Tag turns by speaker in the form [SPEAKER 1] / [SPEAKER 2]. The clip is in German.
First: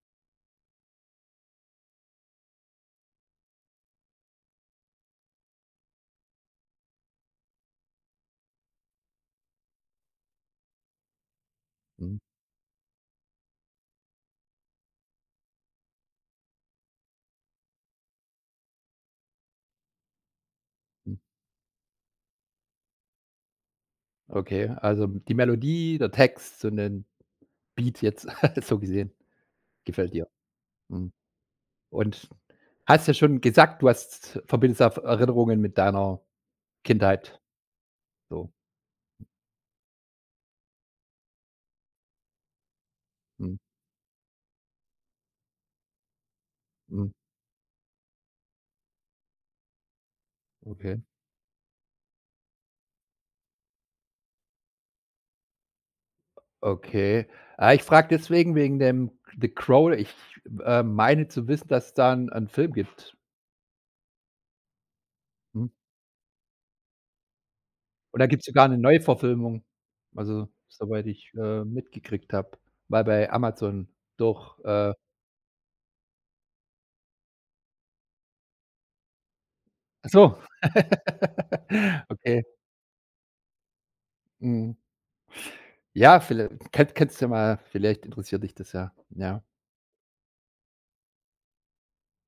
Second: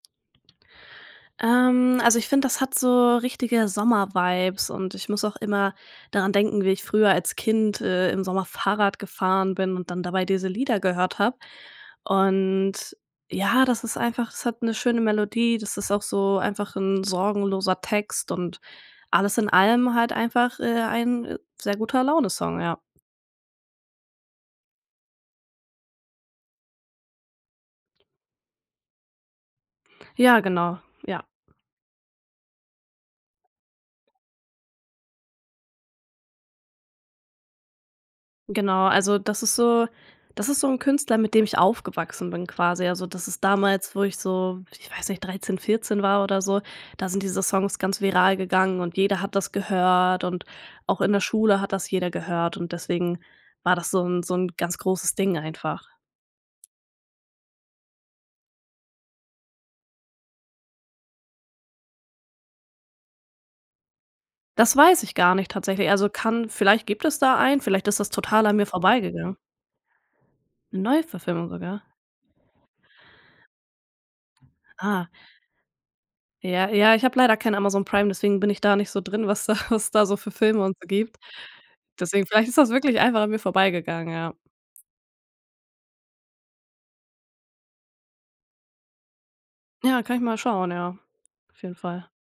[SPEAKER 1] Ähm, also, ich finde, das hat so richtige Sommer-Vibes und ich muss auch immer daran denken, wie ich früher als Kind, äh, im Sommer Fahrrad gefahren bin und dann dabei diese Lieder gehört habe.
[SPEAKER 2] Mhm.
[SPEAKER 1] Und, ja, das ist einfach das hat 'ne schöne Melodie, das ist auch so einfach 'n sorgenloser Text und alles in allem halt einfach, äh,
[SPEAKER 2] Mhm.
[SPEAKER 1] ein Sehr-Guter-Laune-Song, ja.
[SPEAKER 2] Okay, also, die Melodie, der Text und der Beat jetzt, halt so gesehen, gefällt dir.
[SPEAKER 1] Ja, genau,
[SPEAKER 2] Mhm.
[SPEAKER 1] ja.
[SPEAKER 2] Und, hast ja schon gesagt, du hast verbindest f äh, Erinnerungen mit deiner Kindheit so.
[SPEAKER 1] Genau. Also, das ist so das ist so 'n Künstler, mit dem ich aufgewachsen bin quasi. Also, das ist
[SPEAKER 2] Mhm.
[SPEAKER 1] damals, wo ich so, ich weiß nicht, 13, 14 war oder so, da
[SPEAKER 2] Mhm.
[SPEAKER 1] sind diese Songs ganz viral gegangen und jeder hat das gehört und auch
[SPEAKER 2] Okay.
[SPEAKER 1] in der Schule hat das jeder gehört und deswegen war das so 'n so 'n ganz großes Ding einfach.
[SPEAKER 2] Okay. Ah, ich frage deswegen wegen dem „The Crow.” Ich, äh, meine zu wissen, dass es da 'n 'n Film gibt.
[SPEAKER 1] Das weiß ich gar nicht
[SPEAKER 2] Mhm.
[SPEAKER 1] tatsächlich. Also, kann vielleicht gibt es da einen, vielleicht ist das
[SPEAKER 2] Und da gibt's
[SPEAKER 1] total an mir
[SPEAKER 2] sogar 'ne
[SPEAKER 1] vorbeigegangen.
[SPEAKER 2] Neuverfilmung. Also,
[SPEAKER 1] 'Ne
[SPEAKER 2] soweit ich,
[SPEAKER 1] Neuverfilmung
[SPEAKER 2] äh,
[SPEAKER 1] sogar?
[SPEAKER 2] mitgekriegt habe, war bei Amazon doch, äh.
[SPEAKER 1] Ah. Ja, ja, ich habe leider kein Amazon Prime, deswegen bin ich da nicht so drin, was da was da
[SPEAKER 2] Ach
[SPEAKER 1] so für
[SPEAKER 2] so.
[SPEAKER 1] Filme und so gibt. Deswegen,
[SPEAKER 2] Okay.
[SPEAKER 1] vielleicht ist das wirklich einfach an mir vorbeigegangen, ja.
[SPEAKER 2] Mhm. Ja, viellei kann kannst ja mal vielleicht interessiert dich das ja, ja.
[SPEAKER 1] Ja, kann ich mal schauen, ja. Auf jeden Fall.